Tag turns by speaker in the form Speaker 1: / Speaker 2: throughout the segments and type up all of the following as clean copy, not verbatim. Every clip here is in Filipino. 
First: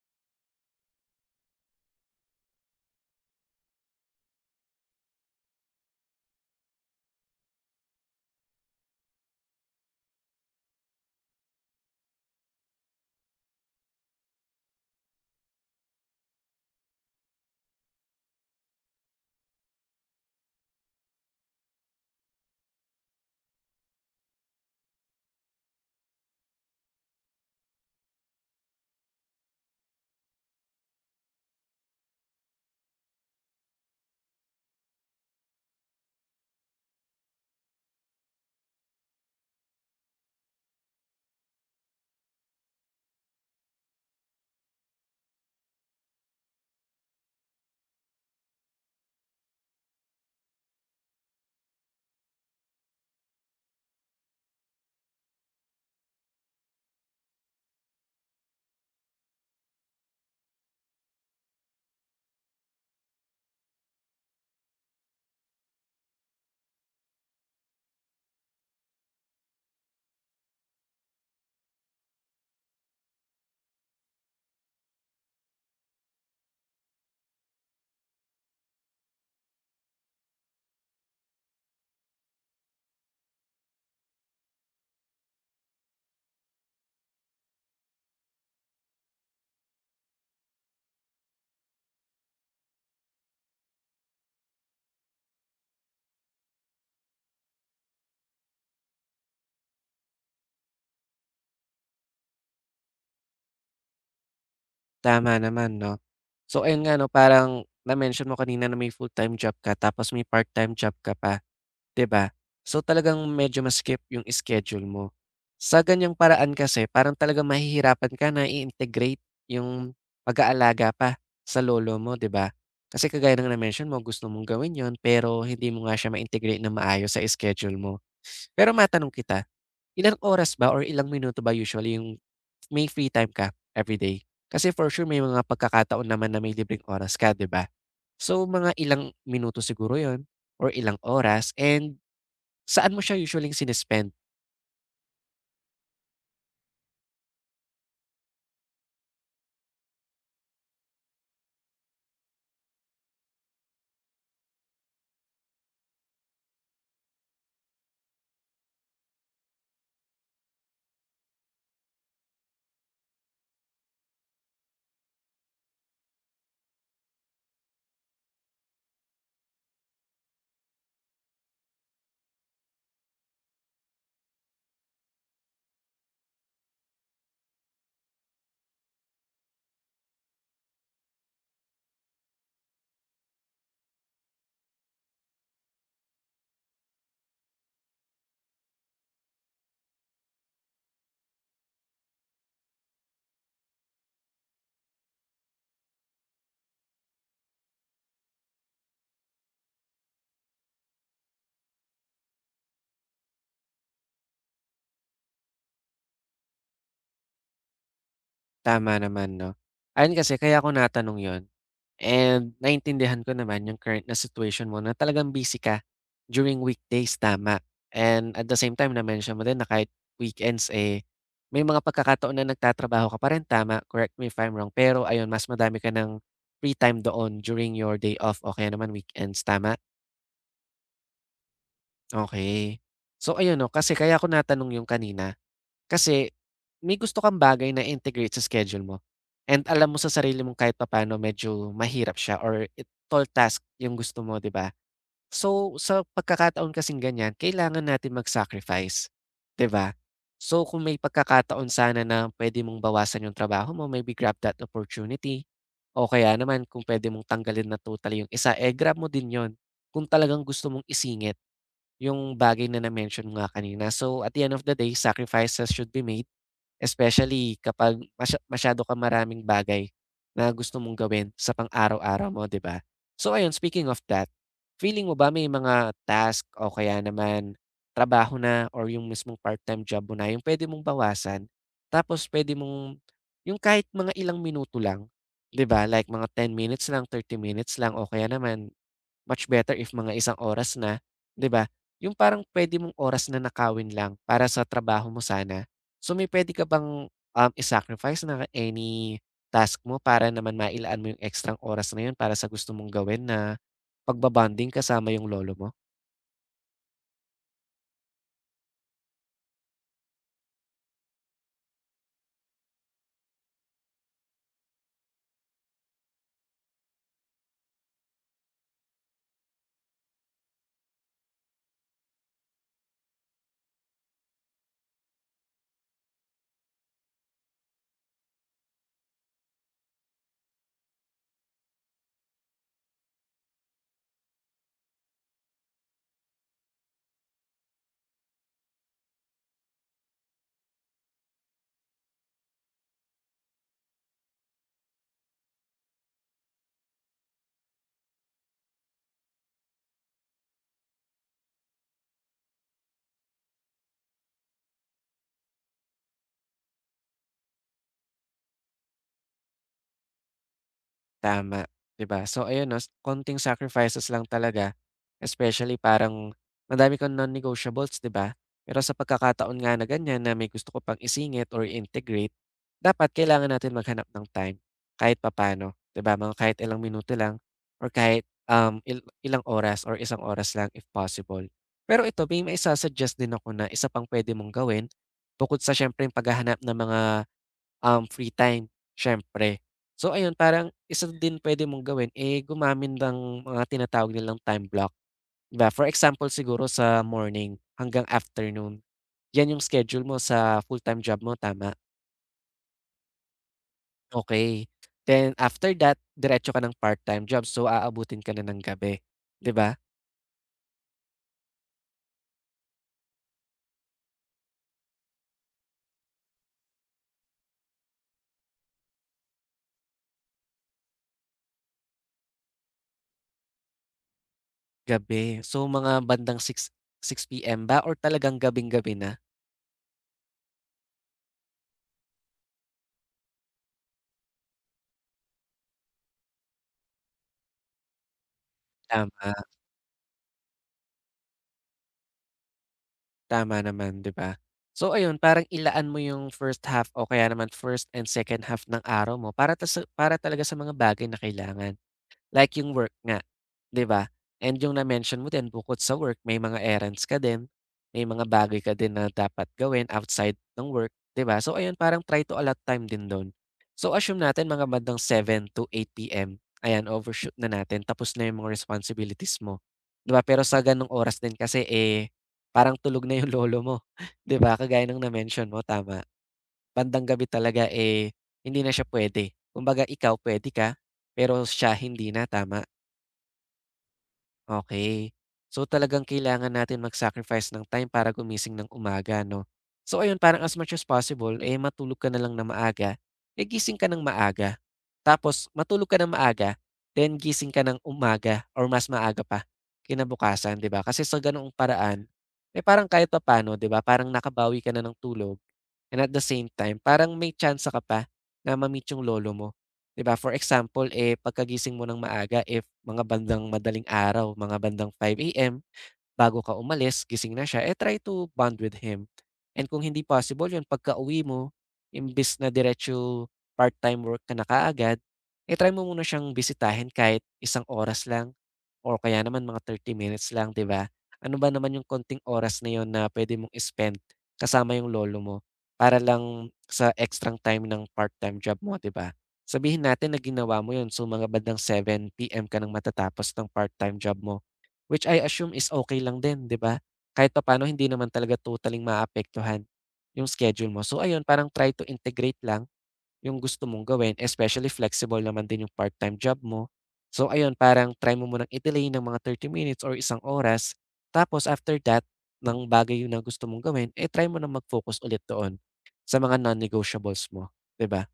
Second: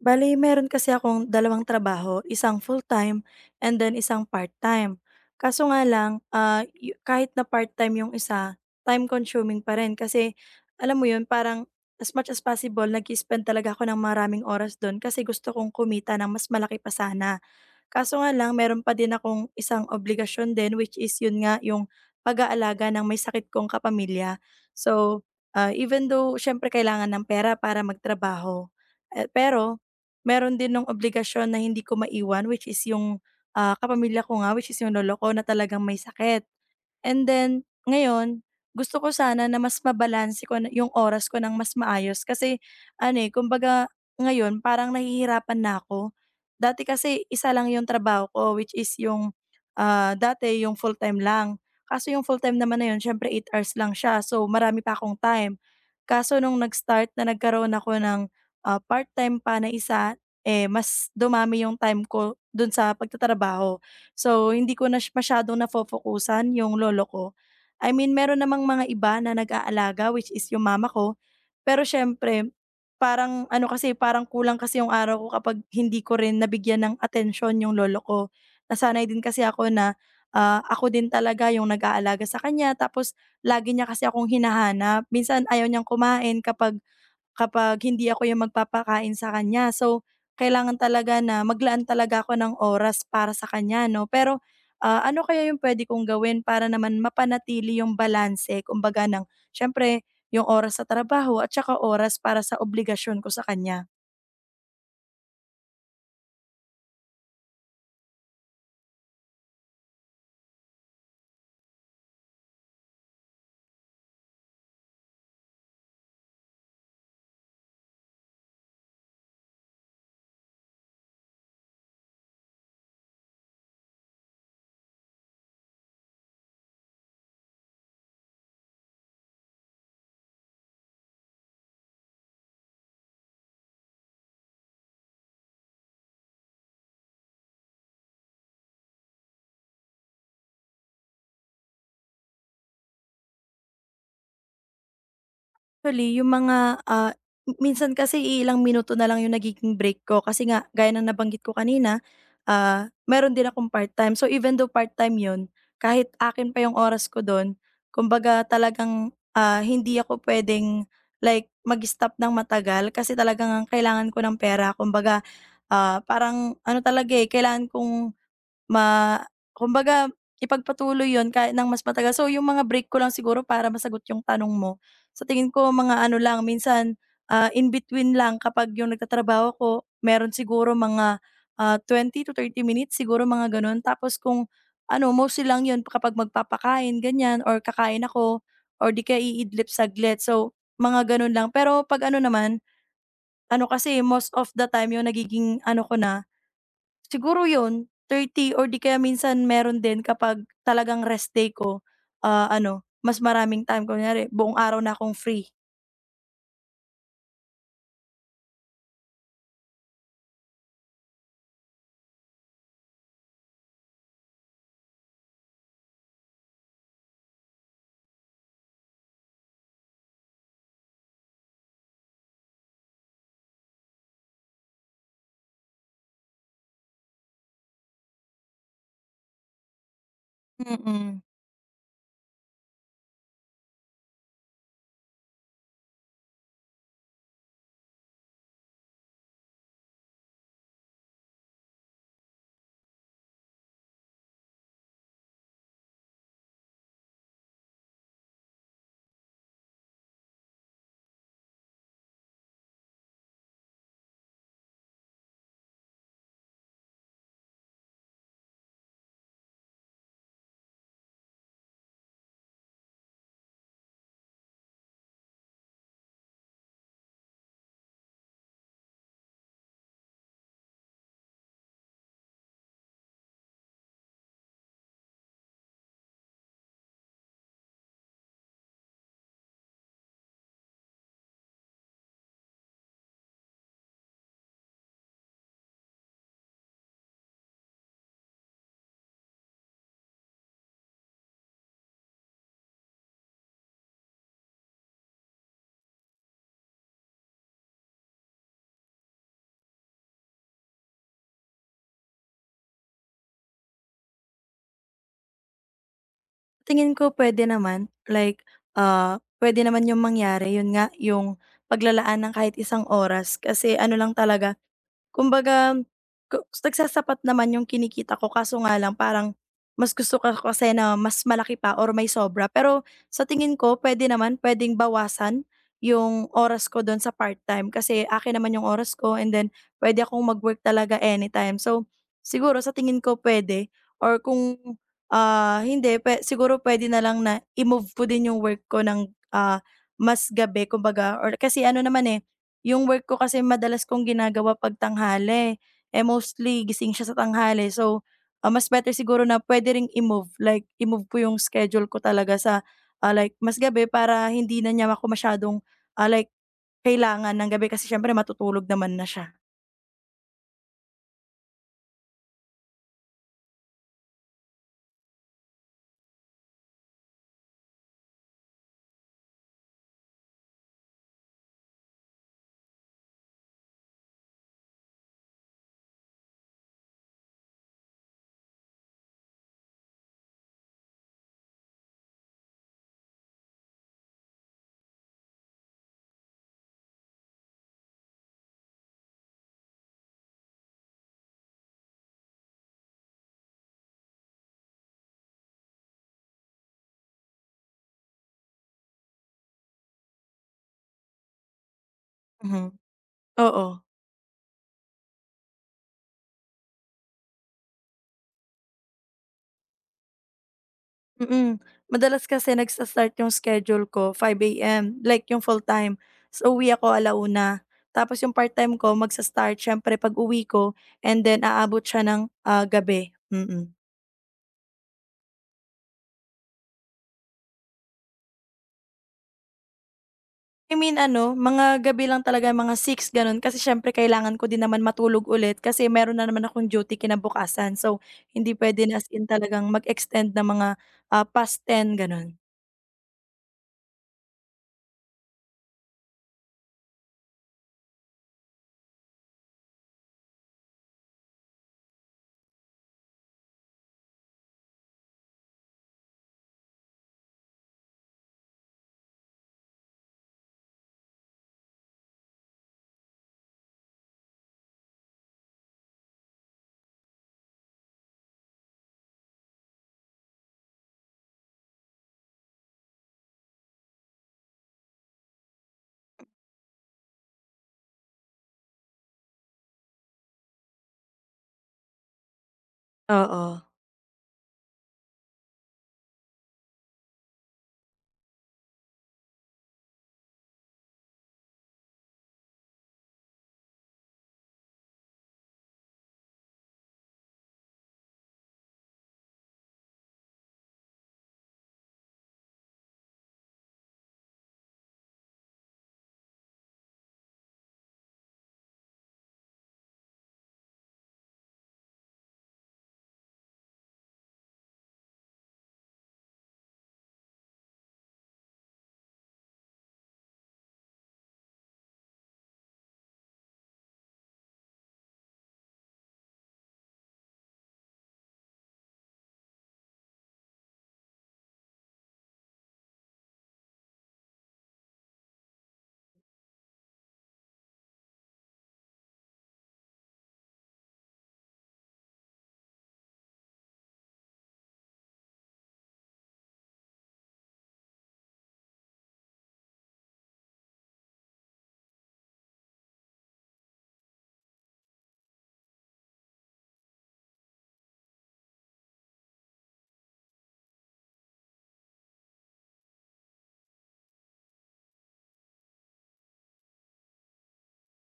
Speaker 1: Bale, meron kasi akong dalawang trabaho, isang full-time and then isang part-time. Kaso nga lang, ah, yu kahit na part-time yung isa, time consuming pa rin kasi alam mo yun, parang as much as possible nag spend talaga ako ng maraming oras dun kasi gusto kong kumita ng mas malaki pa sana. Kaso nga lang meron pa din akong isang obligasyon din which is yun nga yung pag-aalaga ng may sakit kong kapamilya. So, even though siyempre kailangan ng pera para magtrabaho, eh, pero meron din ng obligasyon na hindi ko maiwan which is yung kapamilya ko nga which is yung lolo ko na talagang may sakit. And then ngayon, gusto ko sana na mas mabalanse ko na yung oras ko ng mas maayos kasi ano, eh, kumbaga ngayon parang nahihirapan na ako. Dati kasi isa lang yung trabaho ko which is yung dati yung full-time lang. Kaso yung full-time naman na yun siyempre 8 hours lang siya, so marami pa akong time. Kaso nung nag-start na nagkaroon ako ng part-time pa na isa, eh, mas dumami yung time ko dun sa pagtatrabaho. So, hindi ko na siya masyadong nafo-focusan yung lolo ko. I mean, meron namang mga iba na nag-aalaga, which is yung mama ko. Pero siyempre, parang ano kasi, parang kulang kasi yung araw ko kapag hindi ko rin nabigyan ng atensyon yung lolo ko. Nasanay din kasi ako na ako din talaga yung nag-aalaga sa kanya. Tapos, lagi niya kasi akong hinahanap. Minsan, ayaw niyang kumain kapag kapag hindi ako yung magpapakain sa kanya. So, kailangan talaga na maglaan talaga ako ng oras para sa kanya 'no. Pero, ano kaya yung pwede kong gawin para naman mapanatili yung balanse kumbaga ng siyempre yung oras sa trabaho at saka oras para sa obligasyon ko sa kanya?
Speaker 2: Tama naman 'no. So ayun nga 'no, parang na-mention mo kanina na may full-time job ka tapos may part-time job ka pa, 'di ba? So talagang medyo masikip yung schedule mo. Sa ganiyang paraan kasi parang talagang mahihirapan ka na i-integrate yung pag-aalaga pa sa lolo mo, 'di ba? Kasi kagaya ng na-mention mo gusto mong gawin yon pero hindi mo nga siya ma-integrate ng maayos sa schedule mo. Pero matanong kita, ilang oras ba or ilang minuto ba usually yung may free time ka every day. Kasi for sure may mga pagkakataon naman na may libreng oras ka, 'di ba? So, mga ilang minuto siguro yon or ilang oras and saan mo siya usually sine
Speaker 1: Actually, minsan kasi ilang minuto na lang yung nagiging break ko kasi nga gaya ng nabanggit ko kanina, meron din akong part-time. So, even though part-time yun, kahit akin pa yung oras ko dun, kumbaga talagang hindi ako puwedeng like mag-stop ng matagal kasi talagang ang kailangan ko ng pera. Kumbaga, parang ano talaga, eh, kailangan kong Ma kumbaga ipagpatuloy yon kahit ng mas matagal. So, yung mga break ko lang siguro para masagot yung tanong mo, sa tingin ko mga ano lang minsan, in between lang kapag yung nagtatrabaho ko meron siguro 20 to thirty minutes siguro mga gano'n. Tapos kung ano mostly lang yon kapag magpapakain ganyan or kakain ako or 'di kaya iidlip saglit. So, mga gano'n lang. Pero 'pag ano naman, ano kasi most of the time yung nagiging ano ko na. Siguro 'yun, thirty or 'di kaya minsan meron din kapag talagang rest day ko, ano, mas maraming time. Kunyari buong araw na akong free.
Speaker 2: Tama naman 'no. Ayun kasi kaya ako natanong yon and naintindihan ko naman yung current na situation mo na talagang busy ka during weekdays, tama. And at the same time na-mention mo din na kahit weekends, eh, may mga pagkakataon na nagtatrabaho ka pa rin, tama? Correct me if I'm wrong. Pero ayun, mas madami ka ng free time doon during your day off o kaya naman weekends, tama?
Speaker 1: Mm.
Speaker 2: Okay. So ayun 'no, kasi kaya ako natanong yung kanina kasi may gusto kang bagay na integrate sa schedule mo and alam mo sa sarili mong kahit papaano medyo mahirap siya or it tall task yung gusto mo, 'di ba? So, sa pagkakataon kasing ganyan, kailangan natin mag-sacrifice, 'di ba? So, kung may pagkakataon sana na puwede mong bawasan yung trabaho mo, maybe grab that opportunity. O kaya naman kung puwede mong tanggalin na totally yung isa, eh grab mo din 'yon kung talagang gusto mong isingit yung bagay na na-mention mo nga kanina. So, at the end of the day, sacrifices should be made. Especially kapag masyado ka maraming bagay na gusto mong gawin sa pang-araw-araw mo, 'di ba? So ayun, speaking of that, feeling mo ba may mga task o kaya naman trabaho na or yung mismong part-time job mo na yung pwede mong bawasan tapos pwede mong yung kahit mga ilang minuto lang, 'di ba? Like mga 10 minutes lang, 30 minutes lang o kaya naman. Much better if mga isang oras na, 'di ba? Yung parang pwede mong oras na nakawin lang para sa trabaho mo sana. So, may puwede ka bang, i-sacrifice na any task mo para naman mailaan mo yung ekstrang oras na yun para sa gusto mong gawin na pagba-bonding kasama yung lolo mo?
Speaker 1: Tingin ko pwede naman, like, ah, puwede naman 'yung mangyari, 'yun nga, 'yung paglalaan ng kahit isang oras kasi ano lang talaga. Kumbaga, nagsasapat naman yung kinikita ko kaso nga lang parang mas gusto ko kasi na mas malaki pa or may sobra. Pero sa tingin ko pwede naman, puwedeng bawasan yung oras ko dun sa part-time kasi akin naman yung oras ko and then puwede akong mag-work talaga anytime. So, siguro sa tingin ko pwede or kung, ah, hindi pwe siguro pwede na lang na i-move ko din yung work ko ng, ah, mas gabi kumbaga or kasi ano naman, eh, yung work ko kasi madalas kong ginagawa 'pag tanghali, eh, mostly gising siya sa tanghali. So, mas better siguro na puwede ring i-move, like i-move ko yung schedule ko talaga sa like mas gabi para hindi na niya ako masyadong like kailangan ng gabi kasi siyempre matutulog naman na siya.
Speaker 2: Tama, 'di ba? So ayun 'no, konting sacrifices lang talaga, especially parang madami kang non-negotiables, 'di ba? Pero sa pagkakataon nga na ganyan na may gusto ko pang isingit or integrate, dapat kailangan natin maghanap ng time kahit papaano, 'di ba? Mga kahit ilang minuto lang or kahit, ilang oras or isang oras lang if possible. Pero ito may maisa-suggest din ako na isa pang pwede mong gawin bukod sa siyempre yung paghahanap ng mga, free time, siyempre. So ayun, parang isa din pwede mong gawin, eh, gumamit ng mga tinatawag nilang time block, 'di ba? For example siguro sa morning hanggang afternoon, 'yan yung schedule mo sa full-time job mo, tama?
Speaker 1: Mhm, oo.
Speaker 2: Okay. Then after that, diretso ka ng part-time job, so aabutin ka na ng gabi, 'di ba?
Speaker 1: Mm. Madalas kasi nagsa-start yung schedule ko 5 AM, like yung full-time. Ta's uuwi ako 1:00. Tapos yung part-time ko magsa-start siyempre pag-uwi ko and then aabot siya ng, ah, gabi, mm. Mm.
Speaker 2: Gabi. So mga bandang 6 PM ba or talagang gabing-gabi na?
Speaker 1: I mean ano, mga gabi lang talaga, mga six gano'n kasi siyempre kailangan ko din naman matulog ulit kasi meron na naman akong duty kinabukasan. So, hindi puwede na as in
Speaker 2: Tama.
Speaker 1: talagang mag-extend ng mga past ten gano'n,
Speaker 2: Tama naman, 'di ba? So ayun, parang ilaan mo yung first half o kaya naman first and second half ng araw mo para ta sa para talaga sa mga bagay na kailangan. Like yung work nga, 'di ba? And yung na-mention mo din bukod sa work may mga errands ka din, may mga bagay ka din na dapat gawin outside ng work, 'di ba? So ayun, parang try to allot time din dun. So assume natin mga bandang 7 to 8 PM, ayan overshoot na natin tapos na yung mga responsibilities mo, 'di ba? Pero sa gano'ng oras din kasi, eh, parang tulog na yung lolo mo, 'di ba? Kagaya ng na-mention mo, tama. Bandang gabi talaga, eh, hindi na siya puwede. Kumbaga ikaw puwede ka, pero siya hindi na, tama?
Speaker 1: oo.
Speaker 2: Okay. So, talagang kailangan natin mag-sacrifice ng time para gumising ng umaga 'no. So ayun, parang as much as possible, eh, matulog ka na lang ng maaga, eh, gising ka ng maaga. Tapos matulog ka ng maaga, then gising ka ng umaga or mas maaga pa kinabukasan, 'di ba? Kasi sa ganoong paraan, eh, parang kahit papaano, 'di ba, parang nakabawi ka na ng tulog. And at the same time, parang may chance ka pa na ma-meet yung lolo mo, 'di ba? For example, eh, pagkagising mo ng maaga, if mga bandang madaling araw, mga bandang 5 AM, bago ka umalis gising na siya, eh, try to bond with him. And kung hindi possible yun, pagkauwi mo imbis na diretso part-time work ka na kaagad, eh, try mo muna siyang bisitahin kahit isang oras lang or kaya naman mga 30 minutes lang, 'di ba? Ano ba naman yung konting oras na yun na pwede mong spend kasama yung lolo mo para lang sa extrang time ng part-time job mo, 'di ba? Sabihin natin na ginawa mo yun, so mga bandang 7 PM ka nang matatapos ng part-time job mo. Which I assume is okay lang din, 'di ba? Kahit papaano hindi naman talaga totaling maapektuhan yung schedule mo. So ayun, parang try to integrate lang yung gusto mong gawin, especially flexible naman din yung part-time job mo. So ayun, parang try mo munang i-delay ng mga 30 minutes or isang oras. Tapos after that, ng bagay yun na gusto mong gawin, eh, try mo na mag-focus ulit doon sa mga non-negotiables mo, 'di ba?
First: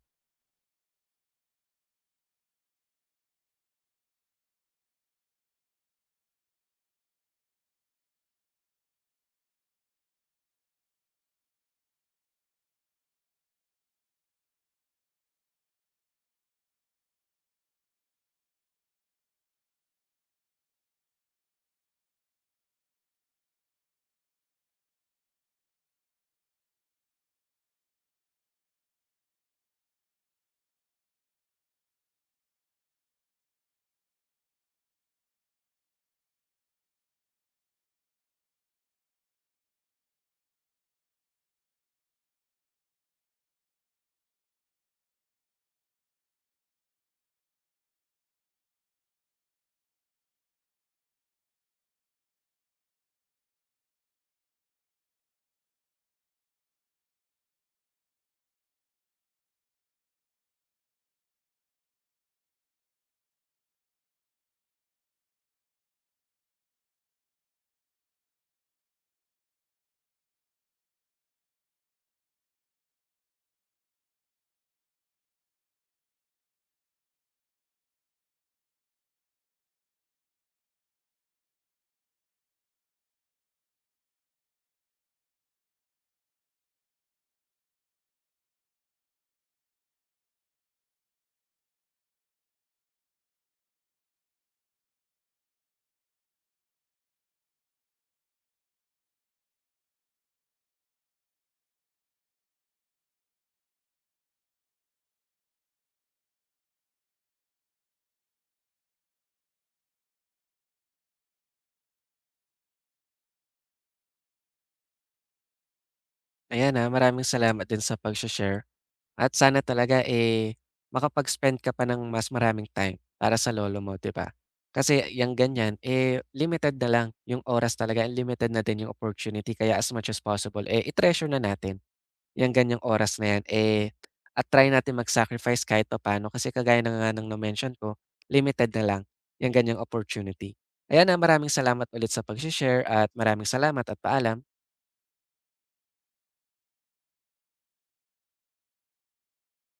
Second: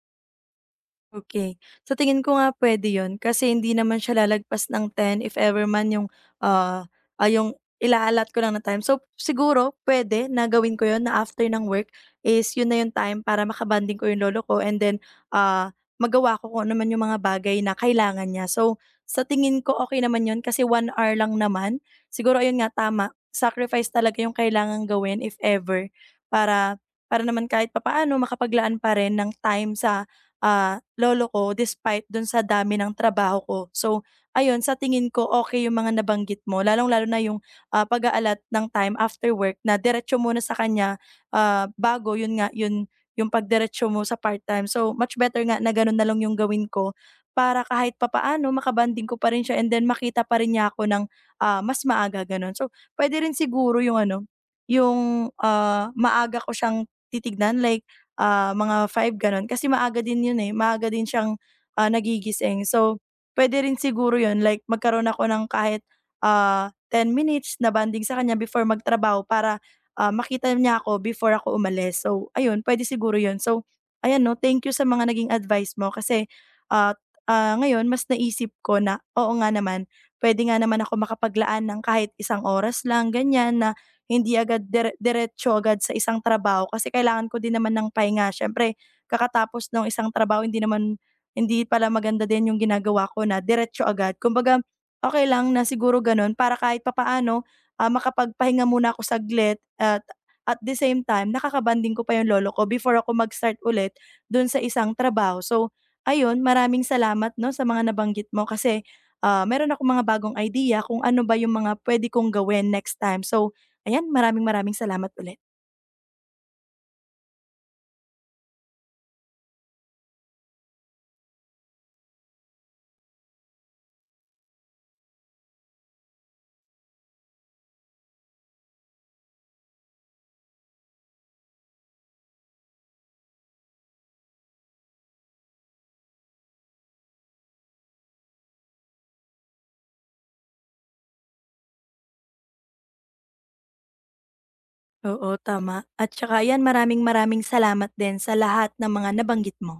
Speaker 1: Okay, sa tingin ko nga pwede 'yun kasi hindi naman siya lalagpas ng 10 if ever man yung, ah, yung ila ko lang na time. So, siguro pwede na gawin ko 'yun na after ng work is 'yun na yung time para makabanding ko yung lolo ko and then, ah, magawa ko kung ano man yung mga bagay na kailangan niya. So, sa tingin ko okay naman 'yun kasi one hour lang naman. Siguro ayun nga tama, sacrifice talaga yung kailangang gawin if ever para para naman kahit papaano makapaglaan pa rin ng time sa lolo ko despite dun sa dami ng trabaho ko. So, ayun sa tingin ko okay yung mga nabanggit mo lalong-lalo na yung, pag a ng time after work na diretso muna sa kanya, bago yun nga yun yung pagdiretso mo sa part-time. So, much better nga na ganun na lang yung gawin ko para kahit papaano makabanding ko pa rin siya and then makita pa rin niya ako ng mas maaga gano'n. So, puwede rin siguro yung ano, maaga ko siyang titignan like mga five gano'n kasi maaga din 'yun, eh, maaga din siyang nagigising. So, puwede rin siguro 'yun like magkaroon ako ng kahit, 10 minutes na bonding sa kanya before magtrabaho para, makita niya ako before ako umalis. So, ayun puwede siguro 'yun. So, ayan 'no, thank you sa mga naging advice mo kasi at, ngayon mas naisip ko na oo nga naman, puwede nga naman ako makapaglaan ng kahit isang oras lang ganiyan na hindi agad diretso agad sa isang trabaho kasi kailangan ko din naman ng pahinga. Siyempre kakatapos ng isang trabaho hindi pala maganda din yung ginagawa ko na diretso agad. Kumbaga, okay lang na siguro gano'n para kahit papaano, makapagpahinga muna ako saglit at the same time nakakabanding ko pa yung lolo ko before ako mag-start ulit dun sa isang trabaho. So, ayun maraming salamat 'no sa mga nabanggit mo kasi, meron ako mga bagong idea kung ano ba yung mga puwede kong gawin next time. So, ayan, maraming-maraming salamat ulit.
Speaker 2: Ayan, maraming salamat din sa pagshe-share. At sana talaga, eh, makapag-spend ka pa ng mas maraming time para sa lolo mo, 'di ba? Kasi yung ganyan, eh, limited na lang yung oras talaga and limited na din yung opportunity kaya as much as possible, eh, i-treasure na natin yung ganyang oras na 'yan, eh, at try natin mag-sacrifice kahit papaano kasi kagaya na nga ng na-mention ko, limited na lang yang ganyang opportunity. Ayan, maraming salamat ulit sa pagse-share at maraming salamat at paalam.
Speaker 1: Oo, tama. At saka ayan, maraming-maraming salamat din sa lahat ng mga nabanggit mo.